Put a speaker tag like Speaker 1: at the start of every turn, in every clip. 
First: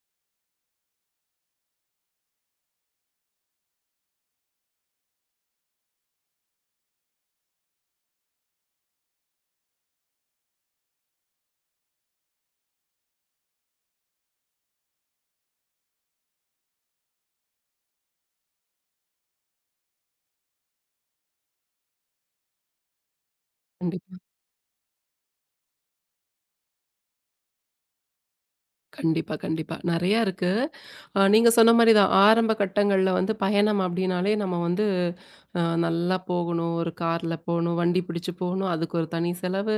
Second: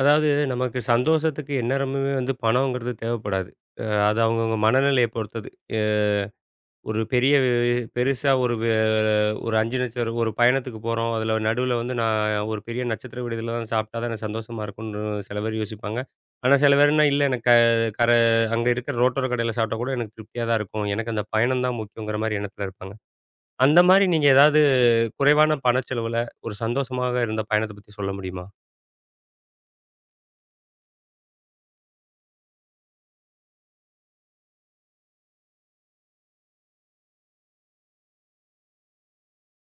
Speaker 1: அதாவது நமக்கு சந்தோஷத்துக்கு எந்நேரமுமே வந்து பணம்ங்கிறது தேவைப்படாது. அது அவங்கவங்க மனநிலைய பொறுத்தது. எ ஒரு பெரிய வே- பெருசா ஒரு வே ஒரு 5 நட்சத்திரம் ஒரு பயணத்துக்கு போறோம். அதில நடுவுல வந்து நான் ஒரு பெரிய நட்சத்திர விடுதில தான் சாப்பிட்டா தான் எனக்கு சந்தோஷமா இருக்கும்னு சில பேர் யோசிப்பாங்க. ஆனா சில பேர்னா இல்ல எனக்கு க கர அங்க இருக்கிற ரோட்டோர கடையில சாப்பிட்டா கூட எனக்கு திருப்தியா தான் இருக்கும். எனக்கு அந்த பயணம் தான் முக்கியங்கிற மாரி எண்ணத்தில இருப்பாங்க. அந்த மாரி
Speaker 2: கண்டிப்பா,
Speaker 1: நீங்க ஏதாவது குறைவான பணச்செலவுல ஒரு சந்தோஷமாக இருந்த பயணத்த பத்தி சொல்ல முடியுமா?
Speaker 2: கண்டிப்பா, கண்டிப்பா. நெறையா இருக்கு. நீங்க சொன்ன மாரி தான். ஆரம்ப கட்டங்கள்ல வந்து பயணம் அப்டின்னாலே நம்ம வந்து நல்லா போகணும். ஒரு கார்ல போணும், வண்டி பிடிச்சு போணும். அதுக்கு ஒரு தனி செலவு.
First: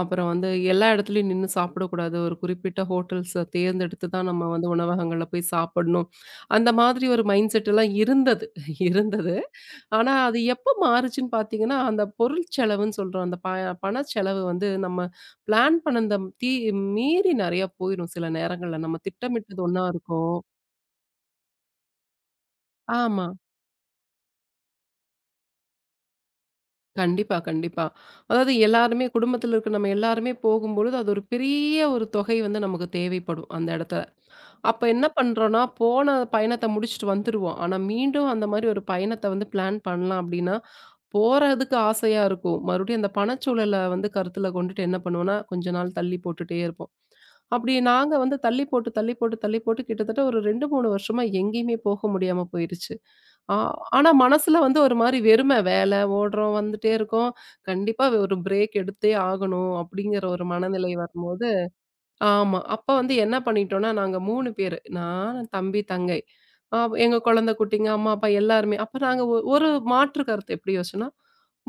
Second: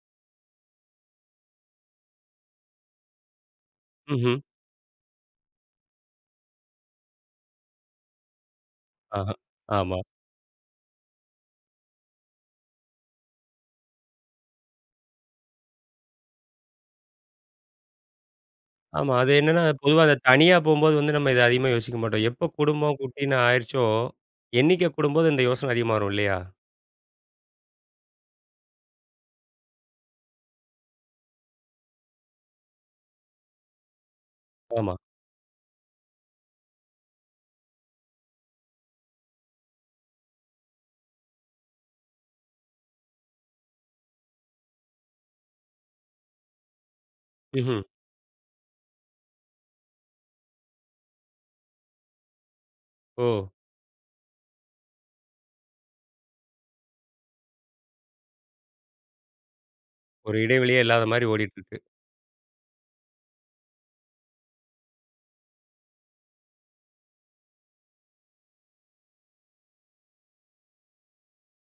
Speaker 2: அப்புறம் வந்து எல்லா இடத்துலயும் நின்னு சாப்பிடக்கூடாது. ஒரு குறிப்பிட்ட ஹோட்டல்ஸ தேர்ந்தெடுத்து தான்
Speaker 1: ம்ஹ்ம்.
Speaker 2: நம்ம வந்து உணவகங்கள்ல போய் சாப்பிடணும். அந்த மாதிரி ஒரு மைண்ட் செட் எல்லாம் இருந்தது
Speaker 1: ஆஹா.
Speaker 2: இருந்தது.
Speaker 1: ஆமா.
Speaker 2: ஆனா அது எப்போ மாறுச்சுன்னு பார்த்தீங்கன்னா, அந்த பொருள் செலவுன்னு சொல்றோம். அந்த பண செலவு வந்து நம்ம பிளான் பண்ணத தீ மீறி நெறைய போயிரும் சில நேரங்கள்ல. நம்ம
Speaker 1: ஆமா. அது என்னன்னா,
Speaker 2: திட்டமிட்டது ஒண்ணா
Speaker 1: பொதுவா அந்த
Speaker 2: இருக்கும்.
Speaker 1: தனியா போம்போது வந்து நம்ம இத அதிகமா யோசிக்க மாட்டோம். எப்போ குடும்பம்,
Speaker 2: ஆமா.
Speaker 1: குட்டின்னு ஆயிருச்சோ, எண்ணிக்கை கூடும்போது இந்த யோசனை அதிகமா வரும் இல்லையா?
Speaker 2: கண்டிப்பா, கண்டிப்பா. அதாவது எல்லாருமே குடும்பத்துல இருக்க நம்ம எல்லாருமே போகும்பொழுது, அது ஒரு பெரிய ஒரு தொகை வந்து நமக்கு தேவைப்படும் அந்த இடத்துல. அப்ப
Speaker 1: ஆமா.
Speaker 2: என்ன பண்றோம்னா, போன பயணத்த முடிச்சுட்டு வந்துருவோம். ஆனா மீண்டும் அந்த மாரி ஒரு பயணத்த வந்து பிளான் பண்ணலாம் அப்டின்னா, போறதுக்கு ஆசையா இருக்கும். மறுபடியும் அந்த பணச்சூழல வந்து கருத்துல கொண்டுட்டு என்ன பண்ணுவோம்னா, கொஞ்ச நாள் தள்ளி போட்டுட்டே இருப்போம். அப்படி
Speaker 1: ம்ஹ்ம்.
Speaker 2: நாங்க வந்து தள்ளி போட்டு, தள்ளி போட்டு, தள்ளி போட்டு கிட்டத்தட்ட ஒரு 2, 3 வருஷமா எங்கேயுமே போக முடியாம போயிருச்சு.
Speaker 1: ஓ!
Speaker 2: ஆ ஆனா மனசுல வந்து ஒரு மாரி வெறும. வேல, ஓடுறோம், வந்துட்டே இருக்கோம். கண்டிப்பா ஒரு பிரேக் எடுத்தே ஆகணும் அப்படிங்கிற
Speaker 1: ஒரு
Speaker 2: ஒரு
Speaker 1: இடைவெளியே
Speaker 2: மனநிலை
Speaker 1: இல்லாத மாரி
Speaker 2: வரும்போது
Speaker 1: ஓடிட்டுருக்கு.
Speaker 2: ஆமா. அப்ப வந்து என்ன பண்ணிட்டோம்னா, நாங்க 3 பேரு. நான், தம்பி, தங்கை. அ எங்க குழந்தை குட்டிங்க, அம்மா, அப்பா எல்லாருமே. அப்ப நாங்க ஒரு மாற்று கருத்து எப்படி யோசிச்சோம்னா,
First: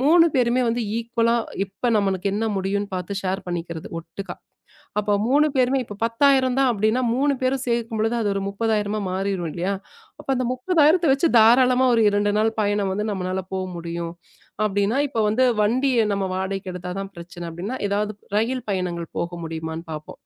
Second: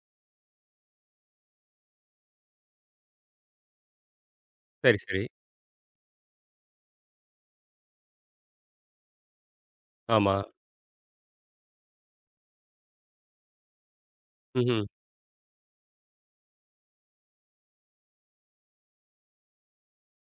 Speaker 2: 3 பேருமே வந்து ஈக்குவலா இப்ப நம்மளுக்கு என்ன முடியும்னு பார்த்து ஷேர் பண்ணிக்கிறது ஒட்டுக்கா.
Speaker 1: சரி,
Speaker 2: அப்போ
Speaker 1: சரி.
Speaker 2: 3 பேருமே இப்போ 10,000 தான் அப்படின்னா 3 பேரும் சேர்க்கும் பொழுது அது ஒரு 30,000 மாறிரும் இல்லையா? அப்ப
Speaker 1: ஆமா.
Speaker 2: அந்த 30,000 வச்சு தாராளமா ஒரு 2 நாள் பயணம் வந்து நம்மனால போ முடியும்.
Speaker 1: ம்ஹ்ம்.
Speaker 2: அப்படின்னா, இப்ப வந்து வண்டிய நம்ம வாடகைக்கு எடுத்தா தான் பிரச்சனை அப்படின்னா, ஏதாவது ரயில் பயணங்கள் போக முடியுமான்னு பார்ப்போம்.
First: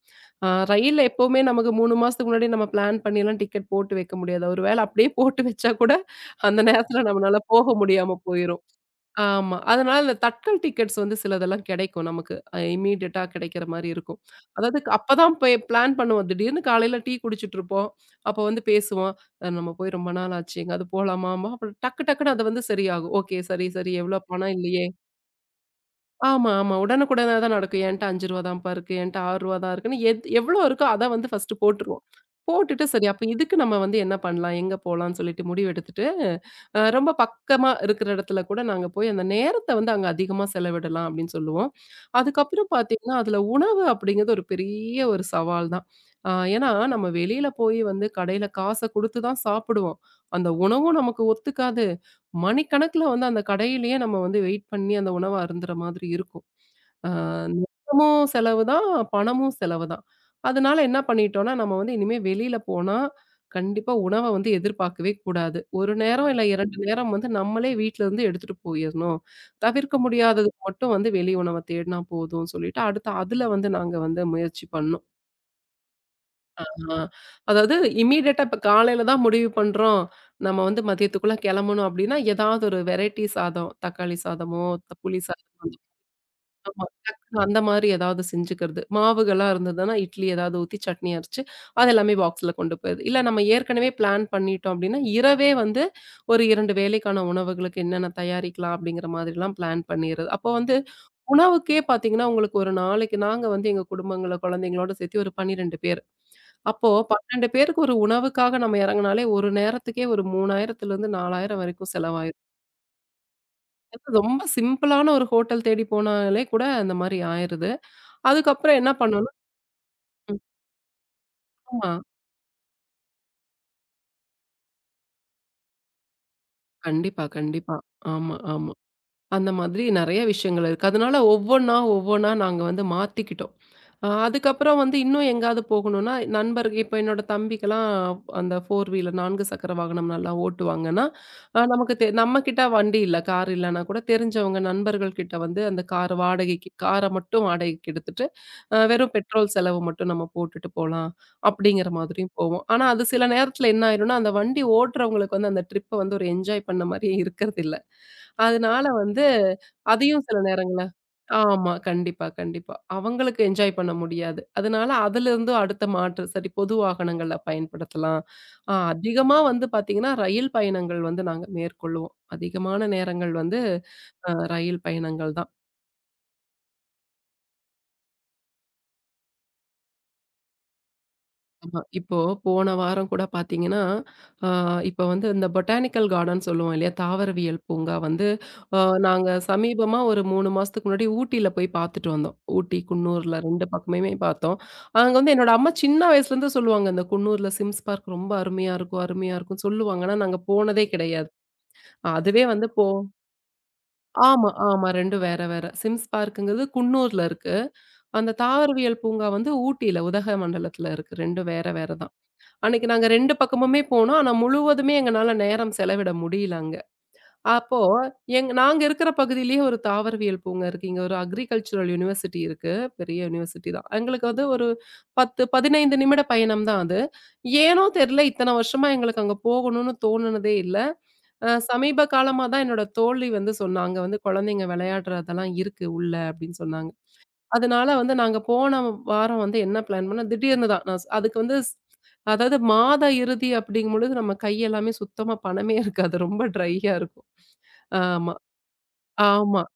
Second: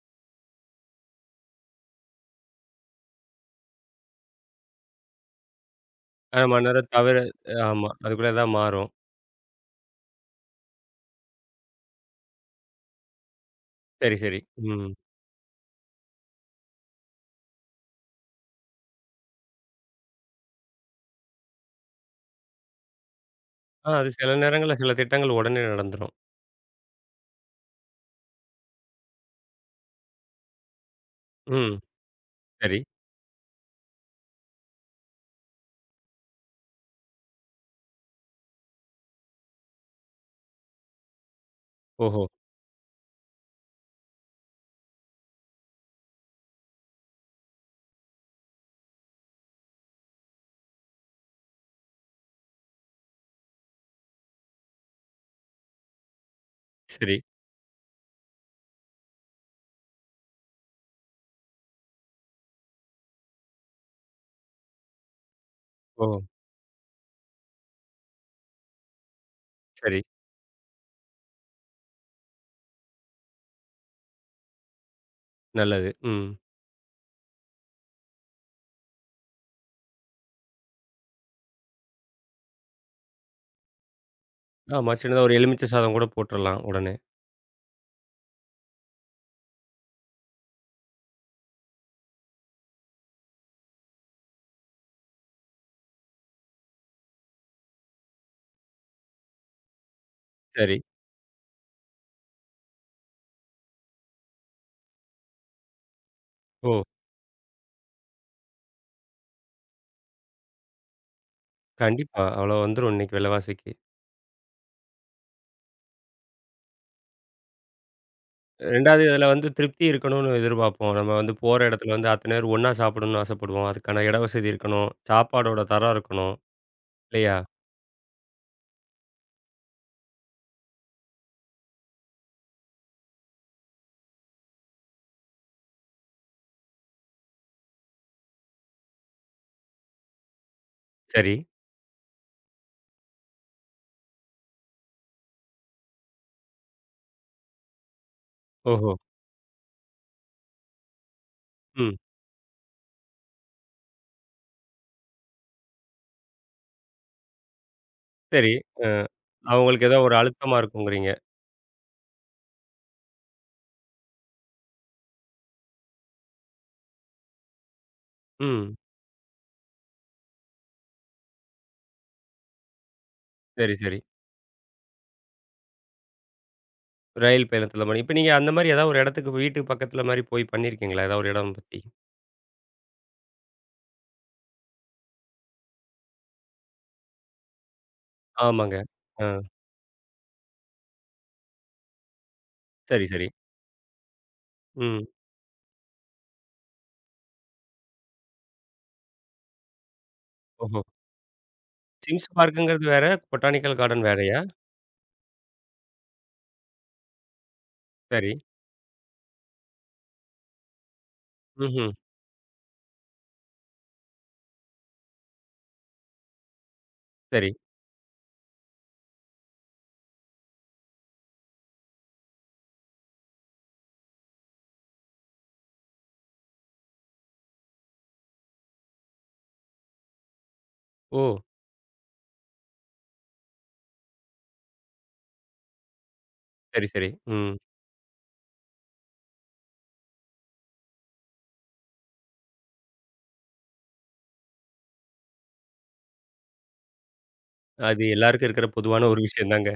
Speaker 2: ரயில்ல எப்பவுமே நமக்கு 3 மாசத்துக்கு முன்னாடி நம்ம பிளான் பண்ணிலாம் டிக்கெட் போட்டு வைக்க முடியாது. ஒரு வேளை அப்படியே போட்டு வச்சா கூட
Speaker 1: ஆமா,
Speaker 2: அந்த
Speaker 1: நேரம்
Speaker 2: நேரத்துல
Speaker 1: தவிர
Speaker 2: நம்மனால போக
Speaker 1: ஆமா.
Speaker 2: முடியாம
Speaker 1: அதுக்குள்ள ஏதாவது
Speaker 2: போயிரும்.
Speaker 1: மாறும்.
Speaker 2: ஆமா. அதனால இந்த தட்கல் டிக்கெட்ஸ் வந்து சிலதெல்லாம் கிடைக்கும் நமக்கு. இம்மீடியட்டா கிடைக்கிற மாரி
Speaker 1: சரி,
Speaker 2: இருக்கும்.
Speaker 1: சரி.
Speaker 2: அதாவது
Speaker 1: ம்.
Speaker 2: அப்பதான் போய் பிளான் பண்ணுவோம். திடீர்னு காலையில டீ குடிச்சிட்டு இருப்போம். அப்போ வந்து பேசுவோம். நம்ம போய் ரொம்ப நாள் ஆச்சு. எங்கேயாவது போலாமாம்பா. அப்புறம் டக்கு டக்குன்னு அது வந்து சரியாகும். ஓகே. சரி,
Speaker 1: ஆ,
Speaker 2: சரி.
Speaker 1: அது
Speaker 2: எவ்வளோ
Speaker 1: சில
Speaker 2: பணம்
Speaker 1: நேரங்கள்ல
Speaker 2: இல்லையே!
Speaker 1: சில திட்டங்கள் உடனே நடந்துரும்.
Speaker 2: ஆமா, ஆமா. உடனுக்குடனே தான் நடக்கும். என்ட்ட ரூ. 5 தான்ப்பா இருக்கு. என்ட்ட ரூ. 6 தான் இருக்குன்னு எத் எவ்வளோ இருக்கோ அத வந்து ஃபர்ஸ்ட்டு
Speaker 1: ம்.
Speaker 2: போட்டுருவோம்.
Speaker 1: சரி.
Speaker 2: போட்டுட்டு சரி அப்ப இதுக்கு நம்ம வந்து என்ன பண்ணலாம்? எங்க போலான்னு சொல்லிட்டு முடிவெடுத்துட்டு, ரொம்ப பக்கமா இருக்கிற இடத்துல கூட நாங்க போய் அந்த நேரத்த வந்து அங்க அதிகமா செலவிடலாம் அப்படின்னு சொல்லுவோம்.
Speaker 1: ஓஹோ!
Speaker 2: அதுக்கப்புறம் பார்த்தீங்கன்னா, அதுல உணவு அப்படிங்கிறது ஒரு பெரிய ஒரு சவால் தான். ஏன்னா நம்ம வெளியில போய் வந்து கடையில காச குடுத்து தான் சாப்பிடுவோம். அந்த உணவும் நமக்கு ஒத்துக்காது. மணிக்கணக்குல வந்து அந்த கடையிலேயே நம்ம வந்து வெயிட் பண்ணி அந்த உணவ அருந்துற மாதிரி இருக்கும். அ
Speaker 1: சரி.
Speaker 2: நேரமும் செலவு தான், பணமும் செலவு தான். அதனால என்ன பண்ணிட்டோம்னா, நம்ம வந்து இனிமே வெளியில போனா, கண்டிப்பா உணவ வந்து எதிர்பார்க்கவே கூடாது. 1
Speaker 1: ஓ!
Speaker 2: நேரம் இல்ல 2 நேரம் வந்து நம்மளே வீட்லருந்து எடுத்துட்டு போயிரணும். தவிர்க்க
Speaker 1: சரி.
Speaker 2: முடியாததுக்கு மட்டும் வந்து வெளி உணவ தேடினா போதும்னு சொல்லிட்டு, அடுத்து அதுல வந்து நாங்க வந்து முயற்சி பண்ணோம்.
Speaker 1: நல்லது. ம்.
Speaker 2: ஆமா. அதாவது இம்மீடியட்டா இப்ப காலையில தான் முடிவு பண்றோம். நம்ம வந்து மதியத்துக்குள்ள கெளம்பணும் அப்டின்னா, ஏதாவது ஒரு வெரைட்டி சாதம், தக்காளி சாதமோ,
Speaker 1: ஆமா.
Speaker 2: புளி
Speaker 1: சின்னதா ஒரு
Speaker 2: சாதமோ
Speaker 1: எலுமிச்சை சாதம் கூட போட்டுறலாம்
Speaker 2: அந்த ஆமா.
Speaker 1: உடனே.
Speaker 2: டக்குனு அந்த மாரி ஏதாவது செஞ்சுக்கிறது. மாவுகள்லாம் இருந்ததுன்னா, இட்லி ஏதாவது ஊத்தி சட்னி அரைச்சு, அது எல்லாமே பாக்ஸ்ல கொண்டு போயிருது. இல்ல நம்ம ஏற்கனவே பிளான் பண்ணிட்டோம் அப்டின்னா, இரவே வந்து ஒரு 2 வேளைக்கான உணவுகளுக்கு என்னென்ன தயாரிக்கலாம் அப்டிங்கிற மாதிரிலாம் பிளான் பண்ணிறது. அப்போ
Speaker 1: சரி.
Speaker 2: வந்து உணவுக்கே பார்த்தீங்கன்னா, உங்களுக்கு ஒரு நாளைக்கு நாங்க வந்து எங்க குடும்பங்கள, குழந்தைங்களோட சேர்த்து ஒரு 12 பேர்.
Speaker 1: ஓ!
Speaker 2: அப்போ 12 பேருக்கு ஒரு உணவுக்காக நம்ம இறங்குனாலே, ஒரு நேரத்துக்கே ஒரு 3,000த்துலருந்து 4,000 வரைக்கும்
Speaker 1: கண்டிப்பா.
Speaker 2: செலவாயிரும்.
Speaker 1: அவ்வளோ வந்துரும் இன்னைக்கு விலைவாசிக்கு.
Speaker 2: அது ரொம்ப சிம்பிளான ஒரு ஹோட்டல் தேடி போனாலே கூட அந்த மாரி ஆயிருது. அதுக்கப்புறம் என்ன
Speaker 1: 2வது இதுல
Speaker 2: பண்ணணும்
Speaker 1: வந்து திருப்தி இருக்கணும்னு எதிர்பார்ப்போம். நம்ம வந்து போற
Speaker 2: ஆமா.
Speaker 1: இடத்துல வந்து அத்தன பேர் ஒண்ணா சாப்பிடணும்னு ஆசைப்படுவோம். அதுக்கான இட வசதி இருக்கணும். சாப்பாடோட தரம் இருக்கணும்.
Speaker 2: கண்டிப்பா,
Speaker 1: இல்லையா?
Speaker 2: கண்டிப்பா. ஆமா, ஆமா. அந்த மாதிரி நெறைய விஷயங்கள் இருக்கு. அதனால ஒவ்வொன்னா, ஒவ்வொன்னா நாங்க வந்து மாத்திக்கிட்டோம். அதுக்கப்புறம் வந்து இன்னும் எங்கேயாவது போகணும்னா, நண்பர் இப்ப என்னோட தம்பிக்கெல்லாம் அந்த 4 வீலர் 4 சக்கர வாகனம் நல்லா ஓட்டுவாங்கன்னா,
Speaker 1: சரி.
Speaker 2: நமக்கு தெ நம்மகிட்ட வண்டி இல்ல, கார் இல்லன்னா கூட தெரிஞ்சவங்க நண்பர்கள் கிட்ட வந்து அந்த கார் வாடகைக்கு கார மட்டும் வாடகைக்கு எடுத்துட்டு,
Speaker 1: ஓஹோ!
Speaker 2: வெறும் பெட்ரோல் செலவு மட்டும் நம்ம போட்டுட்டு போலாம், அப்படிங்கிற
Speaker 1: ம்.
Speaker 2: மாதிரியும் போவோம். ஆனா, அது சில நேரத்துல என்ன ஆயிரும்னா, அந்த வண்டி ஓட்டுறவங்களுக்கு வந்து அந்த ட்ரிப்ப வந்து ஒரு என்ஜாய் பண்ண மாரியே இருக்கறதில்ல.
Speaker 1: சரி.
Speaker 2: அதனால
Speaker 1: அ
Speaker 2: வந்து
Speaker 1: அவங்களுக்கு ஏதோ ஒரு
Speaker 2: அதையும் சில
Speaker 1: அழுத்தமா
Speaker 2: நேரங்கள்ல
Speaker 1: இருக்குங்கிறீங்க.
Speaker 2: ஆமா. கண்டிப்பா, கண்டிப்பா. அவங்களுக்கு என்ஜாய் பண்ண முடியாது. அதனால அதிலிருந்து அடுத்த மாற்று, சரி பொது வாகனங்கள பயன்படுத்தலாம்.
Speaker 1: ம்.
Speaker 2: அதிகமா வந்து பார்த்தீங்கன்னா, ரயில் பயணங்கள் வந்து நாங்க மேற்கொள்ளுவோம். அதிகமான நேரங்கள் வந்து
Speaker 1: சரி, சரி.
Speaker 2: ரயில் பயணங்கள் தான்.
Speaker 1: ரயில் பயணத்துல மாரி. இப்ப நீங்க அந்த மாரி ஏதாவது ஒரு இடத்துக்கு வீட்டுக்கு பக்கத்துல மாரி போய் பண்ணியிருக்கீங்களா? ஏதாவது ஒரு இடம் பத்தி?
Speaker 2: ஆமா. இப்போ போன வாரம் கூட பார்த்தீங்கன்னா, அ இப்ப வந்து இந்த பொட்டானிக்கல் கார்டன் சொல்லுவோம் இல்லையா? தாவரவியல் பூங்கா வந்து
Speaker 1: ஆமாங்க.
Speaker 2: அ
Speaker 1: ஆ.
Speaker 2: நாங்க சமீபமா ஒரு 3 மாசத்துக்கு முன்னாடி ஊட்டியில போய் பார்த்துட்டு வந்தோம். ஊட்டி,
Speaker 1: சரி, சரி.
Speaker 2: குன்னூர்ல 2 பக்கமுமே பார்த்தோம்.
Speaker 1: ம்.
Speaker 2: அங்க வந்து என்னோட அம்மா சின்ன வயசுலேருந்து சொல்லுவாங்க, "இந்த குன்னூர்ல சிம்ஸ் பார்க் ரொம்ப அருமையா இருக்கும், அருமையா இருக்கும்னு" சொல்லுவாங்க. ஆனா நாங்க
Speaker 1: ஓஹோ!
Speaker 2: போனதே கிடையாது.
Speaker 1: சிம்ஸ்
Speaker 2: அதுவே வந்து
Speaker 1: பார்க்குங்கிறது வேற, பொட்டானிக்கல் கார்டன் வேறயா?
Speaker 2: ஆமா, ஆமா. 2ம் வேற வேற. சிம்ஸ் பார்க்குங்கிறது குன்னூர்ல இருக்கு. அந்த
Speaker 1: சரி.
Speaker 2: தாவரவியல் பூங்கா வந்து ஊட்டியில, உதகமண்டலத்தில இருக்கு. 2ம் வேற வேற
Speaker 1: ம்ஹ்ம்.
Speaker 2: தான். அன்னைக்கு நாங்க 2 பக்கமுமே போனோம். ஆனா முழுவதுமே எங்கனால நேரம் செலவிட முடியல அங்க.
Speaker 1: சரி.
Speaker 2: அப்போ நாங்க இருக்கிற பகுதியிலேயே ஒரு தாவரவியல் பூங்கா இருக்கு. இங்க ஒரு அக்ரிகல்ச்சுரல் யுனிவர்சிட்டி இருக்கு. பெரிய யூனிவர்சிட்டி தான். எங்களுக்கு வந்து ஒரு 10, 15 நிமிட பயணம் தான் அது. ஏனோ தெரியல இத்தன வருஷமா எங்களுக்கு அங்க போகணும்னு தோணுனதே இல்ல.
Speaker 1: ஓ!
Speaker 2: சமீப காலமா தான் என்னோட தோழி வந்து சொன்னா, "அங்க வந்து குழந்தைங்க விளையாடுறதெல்லாம் இருக்கு உள்ள" அப்படின்னு
Speaker 1: சரி,
Speaker 2: சொன்னாங்க.
Speaker 1: சரி. ம்.
Speaker 2: அதனால வந்து நாங்க போன வாரம் வந்து என்ன பிளான் பண்ணோம், திடீர்னு தான் நான் ஸ்- அதுக்கு வந்து ஸ் அதாவது மாத இறுதி அப்படிங்கும்பொழுது நம்ம கை எல்லாமே சுத்தமா பணமே இருக்காது. ரொம்ப ட்ரையா இருக்கும்.
Speaker 1: அது
Speaker 2: ஆமா,
Speaker 1: எல்லாருக்கும் இருக்கிற பொதுவான ஒரு விஷயம்
Speaker 2: ஆமா.
Speaker 1: தாங்க.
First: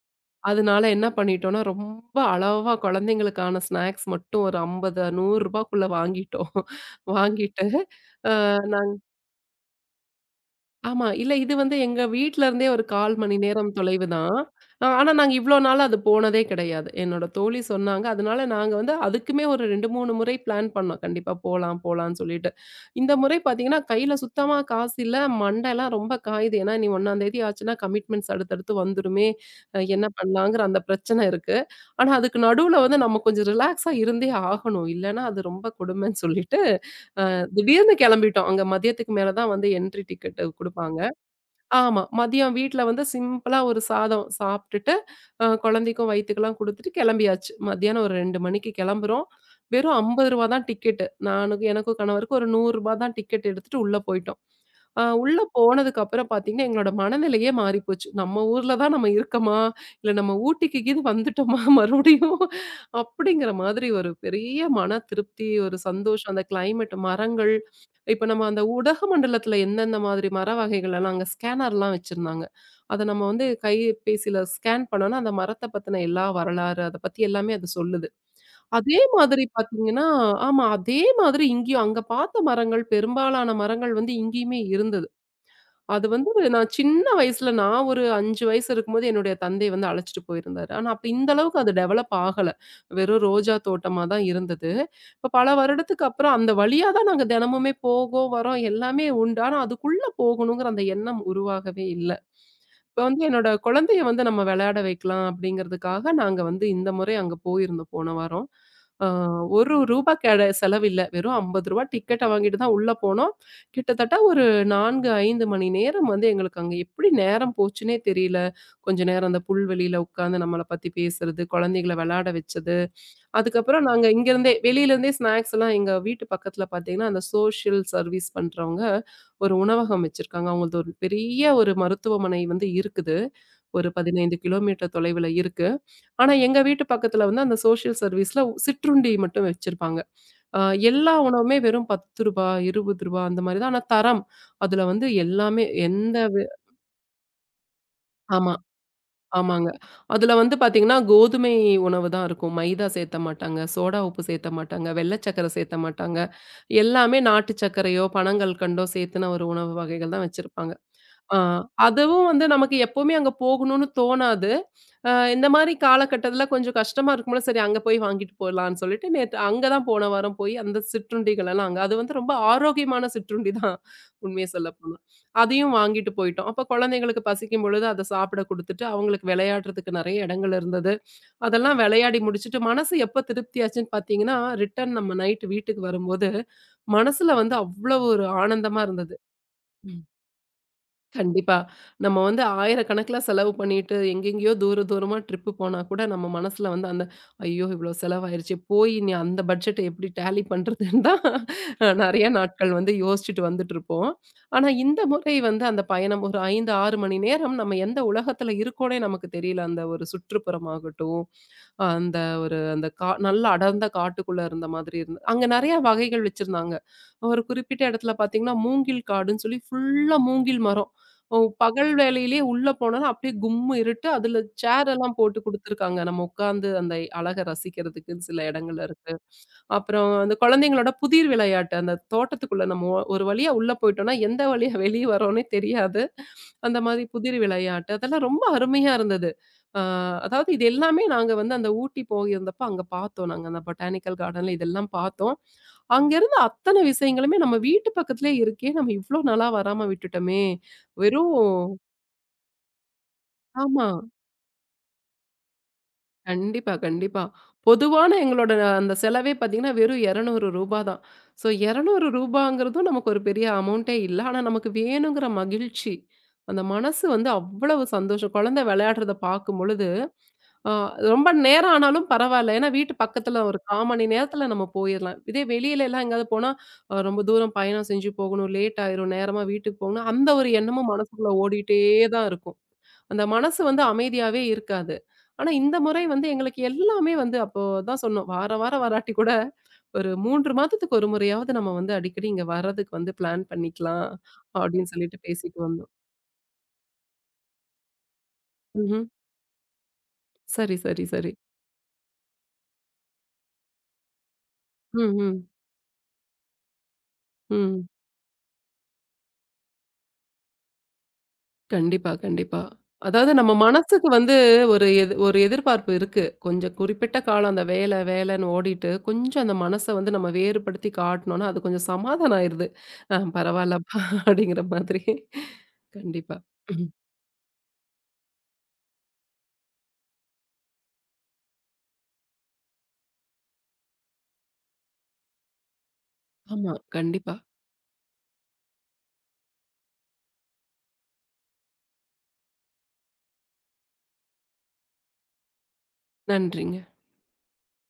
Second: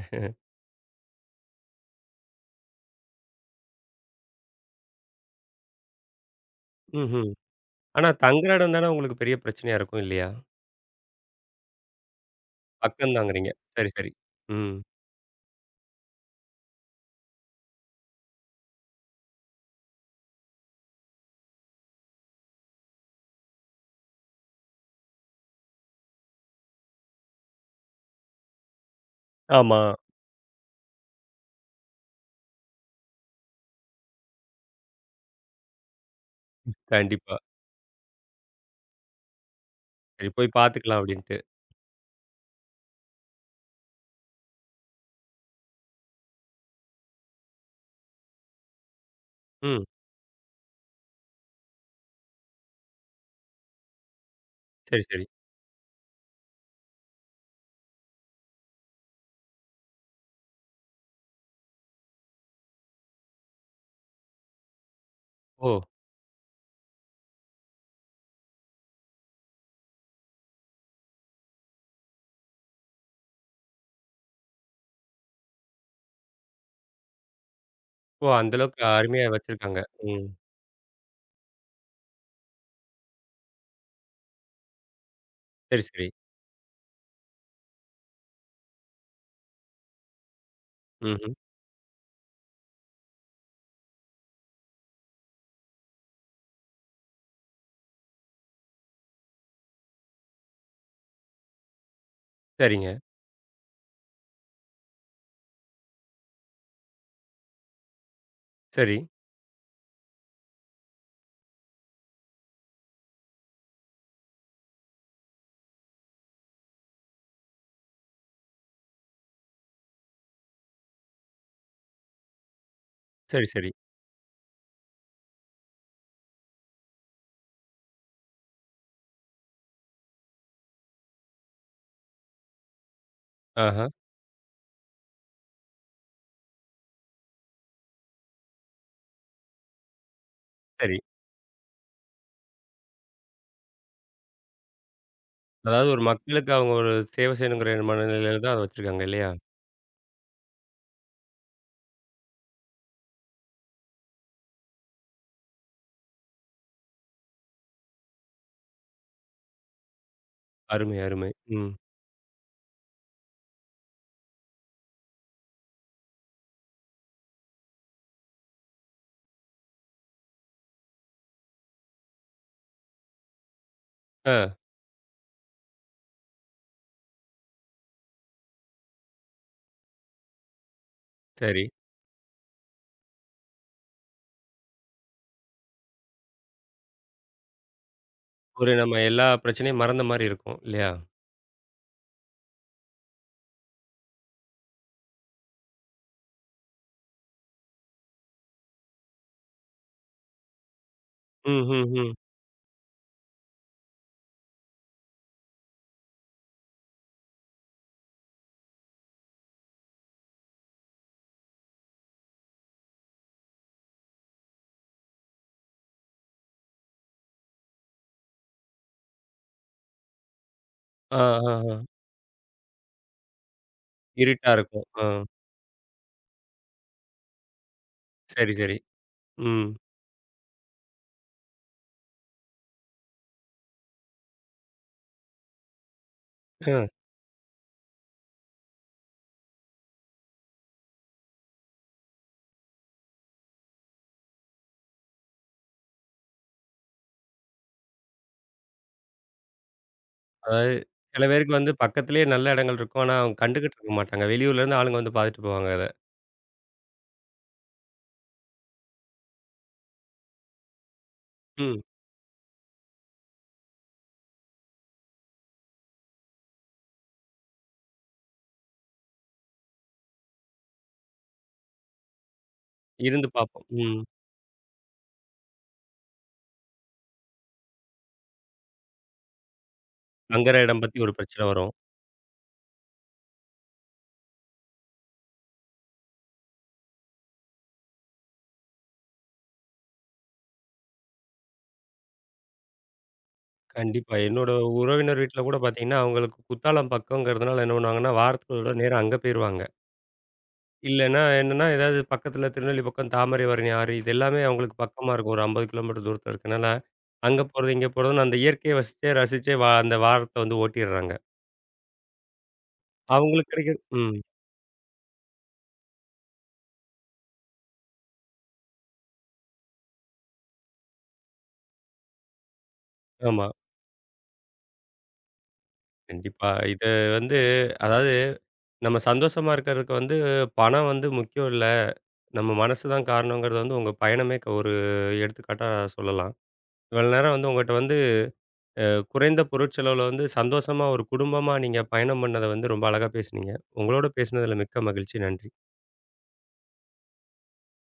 Speaker 2: அதனால என்ன பண்ணிட்டோம்னா, ரொம்ப அளவா குழந்தைங்களுக்கான ஸ்நாக்ஸ் மட்டும் ஒரு ரூ. 50, ரூ. 100க்குள்ள வாங்கிட்டோம்.
Speaker 1: ம்ஹ்ம்.
Speaker 2: வாங்கிட்டு,
Speaker 1: ஆனா
Speaker 2: அ
Speaker 1: தங்குற இடம் தானே உங்களுக்கு பெரிய பிரச்சனையா இருக்கும் இல்லையா?
Speaker 2: ஆமா. இல்ல இது வந்து எங்க வீட்ல இருந்தே ஒரு
Speaker 1: பக்கம்
Speaker 2: 1/4 மணி
Speaker 1: தாங்குறீங்க.
Speaker 2: நேரம்
Speaker 1: சரி,
Speaker 2: தொலைவு
Speaker 1: சரி.
Speaker 2: தான்.
Speaker 1: ம்.
Speaker 2: ஆனா நாங்க இவ்ளோ நாளா அது போனதே கிடையாது. என்னோட தோழி சொன்னாங்க. அதனால நாங்க வந்து அதுக்குமே ஒரு 2, 3 முறை பிளான் பண்ணோம். கண்டிப்பா போலாம், போலான்னு சொல்லிட்டு. இந்த முறை பார்த்தீங்கன்னா, கையில சுத்தமா காசு இல்ல. மண்டைலாம் ரொம்ப காயுது. ஏன்னா இனி 1 ஆச்சுன்னா கமிட்மெண்ட்ஸ் அடுத்தடுத்து வந்துருமே!
Speaker 1: ஆமா.
Speaker 2: என்ன பண்ணலாங்கிற அந்த பிரச்சனை இருக்கு. ஆனா அதுக்கு நடுவுல வந்து நம்ம கொஞ்சம் ரிலாக்ஸா இருந்தே ஆகணும். இல்லன்னா அது ரொம்ப கொடுமைன்னு சொல்லிட்டு,
Speaker 1: கண்டிப்பா.
Speaker 2: திடீர்னு கிளம்பிட்டோம். அங்க மதியத்துக்கு மேல தான் வந்து என்ட்ரி
Speaker 1: சரி
Speaker 2: டிக்கெட்
Speaker 1: போய் பார்த்துக்கலாம்
Speaker 2: குடுப்பாங்க.
Speaker 1: அப்படின்ட்டு.
Speaker 2: ஆமா. மதியம் வீட்ல வந்து சிம்பிளா ஒரு சாதம் சாப்ட்டுட்டு, குழந்தைக்கும் வயித்துக்கெல்லாம் குடுத்துட்டு கிளம்பியாச்சு. மத்தியானம் ஒரு 2 மணிக்கு கிளம்புறோம்.
Speaker 1: ம்.
Speaker 2: வெறும் ரூ. 50 தான் டிக்கெட்டு. நானுக்கு எனக்கும் கணவருக்கும் ஒரு ரூ. 100 தான் டிக்கெட் எடுத்துட்டு உள்ள போயிட்டோம்.
Speaker 1: சரி, சரி.
Speaker 2: உள்ள போனதுக்கு அப்புறம் பார்த்தீங்கன்னா, எங்களோட மனநிலையே மாறிப்போச்சு. நம்ம ஊர்ல தான் நம்ம இருக்கமா? இல்ல நம்ம ஊட்டிக்கு கீது வந்துட்டோமா மறுபடியும்? அப்படிங்கிற மாதிரி ஒரு பெரிய மன திருப்தி,
Speaker 1: ஓ!
Speaker 2: ஒரு சந்தோஷம். அந்த கிளைமேட், மரங்கள் இப்ப நம்ம அந்த உதகமண்டலத்தில எந்தெந்த மாதிரி மர வகைகள்லாம் அங்க ஸ்கேனர்லாம் வச்சிருந்தாங்க. அத நம்ம வந்து கைபேசியில ஸ்கேன் பண்ணோம்னா, அந்த மரத்த பத்தின எல்லா வரலாறு, அத பத்தி எல்லாமே அது சொல்லுது.
Speaker 1: ஓ! அந்த அளவுக்கு
Speaker 2: அதே
Speaker 1: அருமையா
Speaker 2: மாதிரி
Speaker 1: வச்சிருக்காங்க.
Speaker 2: பார்த்தீங்கன்னா
Speaker 1: ம்.
Speaker 2: ஆமா. அதே மாதிரி இங்கேயும் அங்க பார்த்த மரங்கள் பெரும்பாலான மரங்கள் வந்து இங்கேயுமே இருந்தது.
Speaker 1: சரி, சரி.
Speaker 2: அது வந்து நான் சின்ன வயசுல நான் ஒரு 5 வயசு இருக்கும்போது என்னுடைய தந்தை வந்து அழைச்சிட்டு போயிருந்தாரு. ஆனா, அப்ப இந்த
Speaker 1: ம்ஹ்ம்.
Speaker 2: அளவுக்கு அது டெவலப் ஆகல. வெறும் ரோஜா தோட்டமா தான் இருந்தது. இப்ப பல வருடத்துக்கு அப்புறம் அந்த வழியா தான் நாங்க தினமுமே போகோம், வரோம் எல்லாமே உண்டு. ஆனா, அதுக்குள்ள போகணுங்கிற அந்த எண்ணம் உருவாகவே இல்ல.
Speaker 1: சரிங்க.
Speaker 2: இப்ப வந்து என்னோட குழந்தைய வந்து நம்ம விளையாட வைக்கலாம் அப்படிங்கிறதுக்காக நாங்க வந்து இந்த முறை அங்க போயிருந்தோம் போன வாரம்.
Speaker 1: சரி.
Speaker 2: ஆ ஒரு ரூபா கெட செலவில்ல. வெறும் ரூ. 50 டிக்கெட்ட வாங்கிட்டு தான் உள்ள போனோம். கிட்டத்தட்ட ஒரு 4, 5 மணி நேரம் வந்து எங்களுக்கு அங்க எப்படி நேரம் போச்சுன்னே தெரியல. கொஞ்ச நேரம் அந்த புல்வெளியில உட்கார்ந்து நம்மள பத்தி பேசுறது, குழந்தைகள விளையாட வச்சது.
Speaker 1: சரி, சரி.
Speaker 2: அதுக்கப்புறம் நாங்க இங்கருந்தே வெளியிலருந்தே ஸ்நாக்ஸ்லாம் எங்க வீட்டு பக்கத்துல பார்த்தீங்கன்னா, அந்த சோஷியல் சர்வீஸ் பண்றவங்க ஒரு உணவகம் வச்சிருக்காங்க. அவங்களது ஒரு பெரிய ஒரு மருத்துவமனை வந்து இருக்குது.
Speaker 1: ஆஹா.
Speaker 2: ஒரு 15 கிலோமீட்டர் தொலைவுல இருக்கு. ஆனா எங்க வீட்டு பக்கத்துல வந்து அந்த சோஷியல் சர்வீஸ்ல சிற்றுண்டி மட்டும் வச்சிருப்பாங்க. அ
Speaker 1: சரி.
Speaker 2: எல்லா உணவுமே வெறும் ரூ. 10, ரூ. 20 அந்த மாரி தான். ஆனா தரம். அதுல வந்து எல்லாமே
Speaker 1: அதாவது ஒரு
Speaker 2: எந்த
Speaker 1: மக்களுக்கு அவங்க ஒரு சேவை செய்யணுங்கிற மனநிலையில தான்
Speaker 2: ஆமா.
Speaker 1: அத வச்சிருக்காங்க இல்லையா?
Speaker 2: ஆமாங்க. அதுல வந்து பாத்தீங்கன்னா, கோதுமை உணவு தான் இருக்கும். மைதா சேத்த மாட்டாங்க. சோடா உப்பு சேத்த மாட்டாங்க. வெள்ள சக்கர சேத்த மாட்டாங்க. எல்லாமே நாட்டு சர்க்கரையோ, பனங்கல்கண்டோ சேத்துன ஒரு உணவு வகைகள் தான் வச்சிருப்பாங்க.
Speaker 1: அருமை, அருமை.
Speaker 2: ஆ
Speaker 1: ம்.
Speaker 2: அதுவும் வந்து நமக்கு எப்பவுமே அங்க போகணும்னு தோணாது. இந்த மாரி காலகட்டத்துல கொஞ்சம் கஷ்டமா இருக்கும்போது, சரி அங்க போய் வாங்கிட்டு போலான்னு சொல்லிட்டு நேத்து அங்க தான் போன வாரம் போய் அந்த சிற்றுண்டிகள் எல்லாம் அங்க அது வந்து ரொம்ப ஆரோக்கியமான சிற்றுண்டி தான்
Speaker 1: ஆ.
Speaker 2: உண்மைய சொல்லப் போனா. அதையும் வாங்கிட்டு போயிட்டோம். அப்ப குழந்தைங்களுக்கு பசிக்கும் பொழுது அத சாப்பிட குடுத்துட்டு, அவங்களுக்கு விளையாடுறதுக்கு நெறைய இடங்கள் இருந்தது.
Speaker 1: சரி.
Speaker 2: அதெல்லாம் விளையாடி முடிச்சுட்டு, மனசு எப்ப திருப்தியாச்சுன்னு பார்த்தீங்கன்னா, ரிட்டர்ன் நம்ம நைட் வீட்டுக்கு வரும்போது, மனசுல வந்து அவ்வளவு ஒரு
Speaker 1: ஒரு
Speaker 2: ஆனந்தமா
Speaker 1: நம்ம
Speaker 2: இருந்தது.
Speaker 1: எல்லா பிரச்சனையும் மறந்த மாரி இருக்கும் இல்லையா?
Speaker 2: கண்டிப்பா. நம்ம வந்து ஆயிரக்கணக்குல செலவு பண்ணிட்டு, எங்கெங்கேயோ தூர தூரமா ட்ரிப் போனா கூட, நம்ம மனசுல வந்து அந்த, "ஐயோ! இவ்ளோ செலவாயிருச்சே. போய் இனி அந்த பட்ஜெட்ட எப்படி டேலி பண்றதுன்னு" தான்
Speaker 1: ம், ம், ம்.
Speaker 2: நெறைய நாட்கள் வந்து யோசிச்சுட்டு வந்துட்டுருப்போம். ஆனா, இந்த முறை வந்து அந்த பயணம் ஒரு 5, 6 மணி நேரம் நம்ம எந்த உலகத்துல இருக்கோன்னே நமக்கு தெரியல. அந்த ஒரு சுற்றுப்புறமாகட்டும், அந்த ஒரு அந்த நல்ல அடர்ந்த காட்டுக்குள்ள இருந்த மாதிரி இருந்தது. அங்க நெறைய வகைகள் வச்சிருந்தாங்க. ஒரு குறிப்பிட்ட இடத்துல பாத்தீங்கன்னா, மூங்கில் காடுன்னு சொல்லி ஃபுல்லா மூங்கில் மரம்.
Speaker 1: ஆ,
Speaker 2: ஓ!
Speaker 1: ஆ, ஆ.
Speaker 2: பகல் வேளையிலேயே உள்ள போனோனா, அப்படியே கும்மு இருட்டு. அதுல
Speaker 1: இருட்டா இருக்கும்.
Speaker 2: சேர்
Speaker 1: ஆ.
Speaker 2: எல்லாம் போட்டு குடுத்துருக்காங்க. நம்ம உட்கார்ந்து அந்த அழக ரசிக்கிறதுக்குன்னு சில
Speaker 1: சரி, சரி.
Speaker 2: இடங்கள் இருக்கு.
Speaker 1: ம்.
Speaker 2: அப்புறம் அந்த குழந்தைங்களோட புதிர் விளையாட்டு. அந்த தோட்டத்துக்குள்ள நம்ம ஒரு வழியா உள்ள போயிட்டோம்னா, எந்த வழியா வெளிய வரோன்னே தெரியாது. அந்த
Speaker 1: அ
Speaker 2: மாதிரி புதிர் விளையாட்டு, அதெல்லாம் ரொம்ப அருமையா இருந்தது. அ அதாவது இது எல்லாமே நாங்க வந்து அந்த ஊட்டி போயிருந்தப்ப அங்க பார்த்தோம். நாங்க அந்த பொட்டானிக்கல் கார்டன்ல இதெல்லாம் பார்த்தோம். அங்க இருந்த அத்தன விஷயங்களுமே நம்ம வீட்டு பக்கத்திலயே இருக்கே! நம்ம இவ்ளோ நாளா வராம விட்டுட்டோமே!
Speaker 1: அதாவது சில
Speaker 2: வெறும்
Speaker 1: பேருக்கு வந்து பக்கத்திலேயே நல்ல இடங்கள் இருக்கும். ஆனா அவங்க கண்டுக்கிட்டு
Speaker 2: ஆமா.
Speaker 1: இருக்க மாட்டாங்க. வெளியூர்லேருந்து ஆளுங்க வந்து பார்த்துட்டு போவாங்க அத.
Speaker 2: கண்டிப்பா, கண்டிப்பா. பொதுவான எங்களோட அந்த செலவே பார்த்தீங்கன்னா, வெறும் ரூ. 200 தான். ஸோ
Speaker 1: ம்.
Speaker 2: ரூ. 200ங்கிறதும் நமக்கு ஒரு பெரிய அமௌண்டே இல்ல. ஆனா, நமக்கு வேணுங்கிற மகிழ்ச்சி, அந்த மனசு வந்து அவ்வளவு சந்தோஷம். குழந்தை விளையாடுறத பார்க்கும் பொழுது, அ ரொம்ப நேரம் ஆனாலும் பரவால்ல. ஏன்னா, வீட்டு
Speaker 1: இருந்து
Speaker 2: பக்கத்துல ஒரு
Speaker 1: பார்ப்போம்.
Speaker 2: 1/4
Speaker 1: ம்.
Speaker 2: மணி நேரத்துல நம்ம போயிரலாம். இதே வெளியிலலாம் எங்கேயாவது போனா, ரொம்ப தூரம் பயணம் செஞ்சு போகணும், லேட் ஆயிரும், நேரமா வீட்டுக்கு போகணும், அந்த ஒரு
Speaker 1: தங்குற இடம்
Speaker 2: எண்ணமும்
Speaker 1: பத்தி ஒரு
Speaker 2: மனசுக்குள்ள
Speaker 1: பிரச்சனை வரும்.
Speaker 2: ஓடிட்டே தான் இருக்கும். அந்த மனசு வந்து அமைதியாவே இருக்காது. ஆனா, இந்த முறை வந்து எங்களுக்கு எல்லாமே வந்து அப்போ தான் சொன்னோம். வாரம் வாரம் வராட்டி கூட ஒரு 3 மாதத்துக்கு ஒரு முறையாவது நம்ம வந்து அடிக்கடி இங்க வர்றதுக்கு வந்து பிளான் பண்ணிக்கலாம்
Speaker 1: கண்டிப்பா. என்னோட
Speaker 2: அப்படின்னு சொல்லிட்டு
Speaker 1: உறவினர் வீட்ல கூட
Speaker 2: பேசிட்டு வந்தோம்.
Speaker 1: பார்த்தீங்கன்னா, அவங்களுக்கு குத்தாலம் பக்கம்ங்கிறதுனால என்ன பண்ணுவாங்கன்னா, வாரத்துக்கு ஒரு தடவ நேரா
Speaker 2: ம்ஹ்ம்.
Speaker 1: அங்க போயிருவாங்க.
Speaker 2: சரி, சரி,
Speaker 1: இல்லன்னா
Speaker 2: சரி.
Speaker 1: என்னன்னா, ஏதாவது பக்கத்தில திருநெல்வேலி பக்கம் தாமரைபரணி ஆறு இது எல்லாமே அவங்களுக்கு
Speaker 2: ம்,
Speaker 1: பக்கமா இருக்கும்.
Speaker 2: ம்,
Speaker 1: ஒரு 50 கிலோமீட்டர் தூரத்தில இருக்கனால, அங்க போறது,
Speaker 2: ம்.
Speaker 1: இங்க போறதுன்னு அந்த இயற்கையை வசிச்சே, ரசிச்சே வா அந்த வாரத்த வந்து ஓட்டிர்றாங்க.
Speaker 2: கண்டிப்பா, கண்டிப்பா. அதாவது
Speaker 1: அவங்களுக்கு
Speaker 2: நம்ம
Speaker 1: கிடைக்குது.
Speaker 2: மனசுக்கு
Speaker 1: ம்.
Speaker 2: வந்து ஒரு எதிர்பார்ப்பு இருக்கு. கொஞ்சம் குறிப்பிட்ட காலம் அந்த வேலை வேலைன்னு ஓடிட்டு, கொஞ்சம் அந்த மனச வந்து நம்ம வேறுபடுத்தி காட்டனோம்னா, அது கொஞ்சம் சமாதானம் ஆயிருது.
Speaker 1: ஆமா.
Speaker 2: பரவாயில்லப்பா அப்படிங்கிற மாதிரி. கண்டிப்பா.
Speaker 1: கண்டிப்பா. இது
Speaker 2: ம்.
Speaker 1: வந்து அதாவது நம்ம சந்தோஷமா இருக்கிறதுக்கு வந்து பணம் வந்து முக்கியம் இல்ல. நம்ம மனசு தான் காரணங்கிறது வந்து உங்க பயணமே க ஒரு எடுத்துக்காட்டா சொல்லலாம்.
Speaker 2: ஆமா,
Speaker 1: இவ்வளோ நேரம்
Speaker 2: கண்டிப்பா.
Speaker 1: வந்து உங்கட்ட வந்து அ குறைந்த பொருட்செலவுல வந்து சந்தோஷமா ஒரு குடும்பமா நீங்க பயணம் பண்ணத வந்து ரொம்ப அழகா பேசுனீங்க. உங்களோட பேசினதில மிக்க மகிழ்ச்சி. நன்றி.
Speaker 2: நன்றிங்க.